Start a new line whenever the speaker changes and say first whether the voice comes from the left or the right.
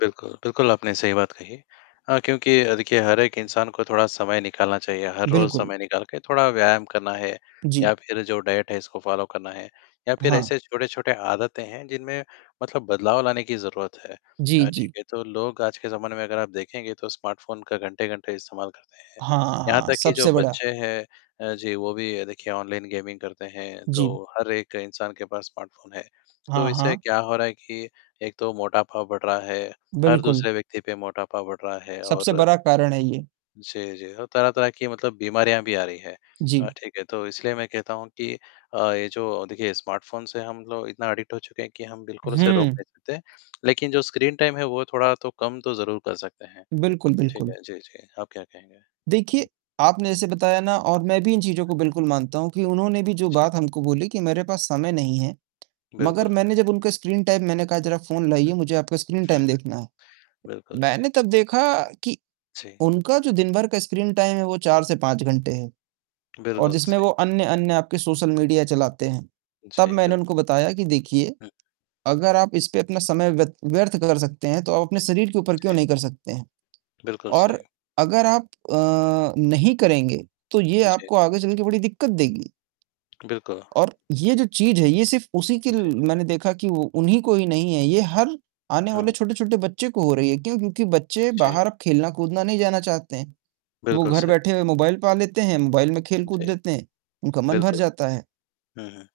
left: बिल्कुल, आपने सही बात कही अ, क्योंकि अ, देखिए, हर एक इंसान को थोड़ा समय निकालना चाहिए, हर रोज़
right: बिल्कुल।
left: समय निकाल के थोड़ा व्यायाम करना है या
right: जी।
left: फिर जो डाइट है, उसको फ़ॉलो करना है, या फिर
right: हाँ।
left: ऐसे छोटे-छोटे आदतें हैं, जिनमें मतलब बदलाव लाने की ज़रूरत है
right: जी,
left: अ, ठीक
right: जी।
left: है? तो लोग आज के ज़माने में, अगर आप देखेंगे, तो स्मार्टफ़ोन का घंटे-घंटे इस्तेमाल करते हैं,
right: हाँ, हाँ,
left: यहाँ
right: हाँ।
left: तक कि जो
right: सबसे बड़ा।
left: बच्चे हैं अ, जी वो भी देखिए, ऑनलाइन गेमिंग करते हैं, तो
right: जी।
left: हर एक इंसान के पास स्मार्टफ़ोन है, तो
right: हाँ,
left: इससे
right: हाँ।
left: क्या हो रहा है कि एक तो मोटापा बढ़ रहा है, हर
right: बिल्कुल।
left: दूसरे व्यक्ति पे मोटापा बढ़ रहा है
right: सबसे
left: और
right: बड़ा कारण है ये।
left: जी, जी, और तरह-तरह की मतलब बीमारियाँ भी आ रही हैं, अ,
right: जी।
left: ठीक है? तो इसलिए मैं कहता हूँ कि अ, ये जो, देखिए, स्मार्टफ़ोन से हम लोग इतना अडिक्ट हो चुके हैं कि हम बिल्कुल उसे रोक
right: हुँ।
left: नहीं सकते लेकिन जो स्क्रीनटाइम है, वो थोड़ा तो कम तो ज़रूर कर सकते हैं,
right: बिल्कुल,
left: ठीक
right: बिल्कुल।
left: है? जी, जी। आप क्या कहेंगे?
right: देखिए,
left: हुँ।
right: आपने जैसे बताया ना, और मैं भी इन चीज़ों को बिल्कुल मानता हूँ कि उन्होंने भी जो
left: जी।
right: बात हमको बोली कि मेरे पास समय नहीं है, मगर
left: बिल्कुल।
right: मैंने जब उनका स्क्रीनटाइम मैंने कहा, "जरा फ़ोन
left: हुँ।
right: लाइए, मुझे आपका
left: हुँ,
right: स्क्रीनटाइम
left: हुँ।
right: देखना है।"
left: बिल्कुल सही।
right: मैंने तब देखा कि
left: जी।
right: उनका जो दिन भर का स्क्रीनटाइम है, वो 4 से 5 घंटे है, और
left: बिल्कुल
right: जिसमें
left: सही।
right: वो अन्य-अन्य आपके सोशल मीडिया चलाते हैं, तब
left: जी,
right: मैंने
left: बिल्कुल।
right: उनको बताया कि, "देखिए,
left: हुँ।
right: अगर आप इस पे अपना समय व्यत व्यर्थ कर सकते हैं, तो आप अपने शरीर के ऊपर क्यों
left: जी।
right: नहीं कर सकते हैं?
left: बिल्कुल
right: और
left: सही।
right: अगर आप अ, नहीं करेंगे, तो ये
left: जी।
right: आपको आगे चलके बड़ी दिक्कत देगी।"
left: बिल्कुल।
right: और ये जो चीज़ है, ये सिर्फ़ उसी की
left: जी।
right: मैंने देखा कि वो उन्हीं को ही नहीं है, ये हर आने वाले
left: हाँ।
right: छोटे-छोटे बच्चे को हो रही है, क्यों? क्योंकि बच्चे
left: जी।
right: बाहर अब खेलना-कूदना नहीं जाना चाहते हैं, वो
left: बिल्कुल
right: घर
left: सही।
right: बैठे हुए मोबाईल पा लेते हैं, मोबाईल में खेल-कूद
left: जी।
right: लेते हैं, उनका मन भर
left: बिल्कुल।
right: जाता है।
left: हुँ, हुँ।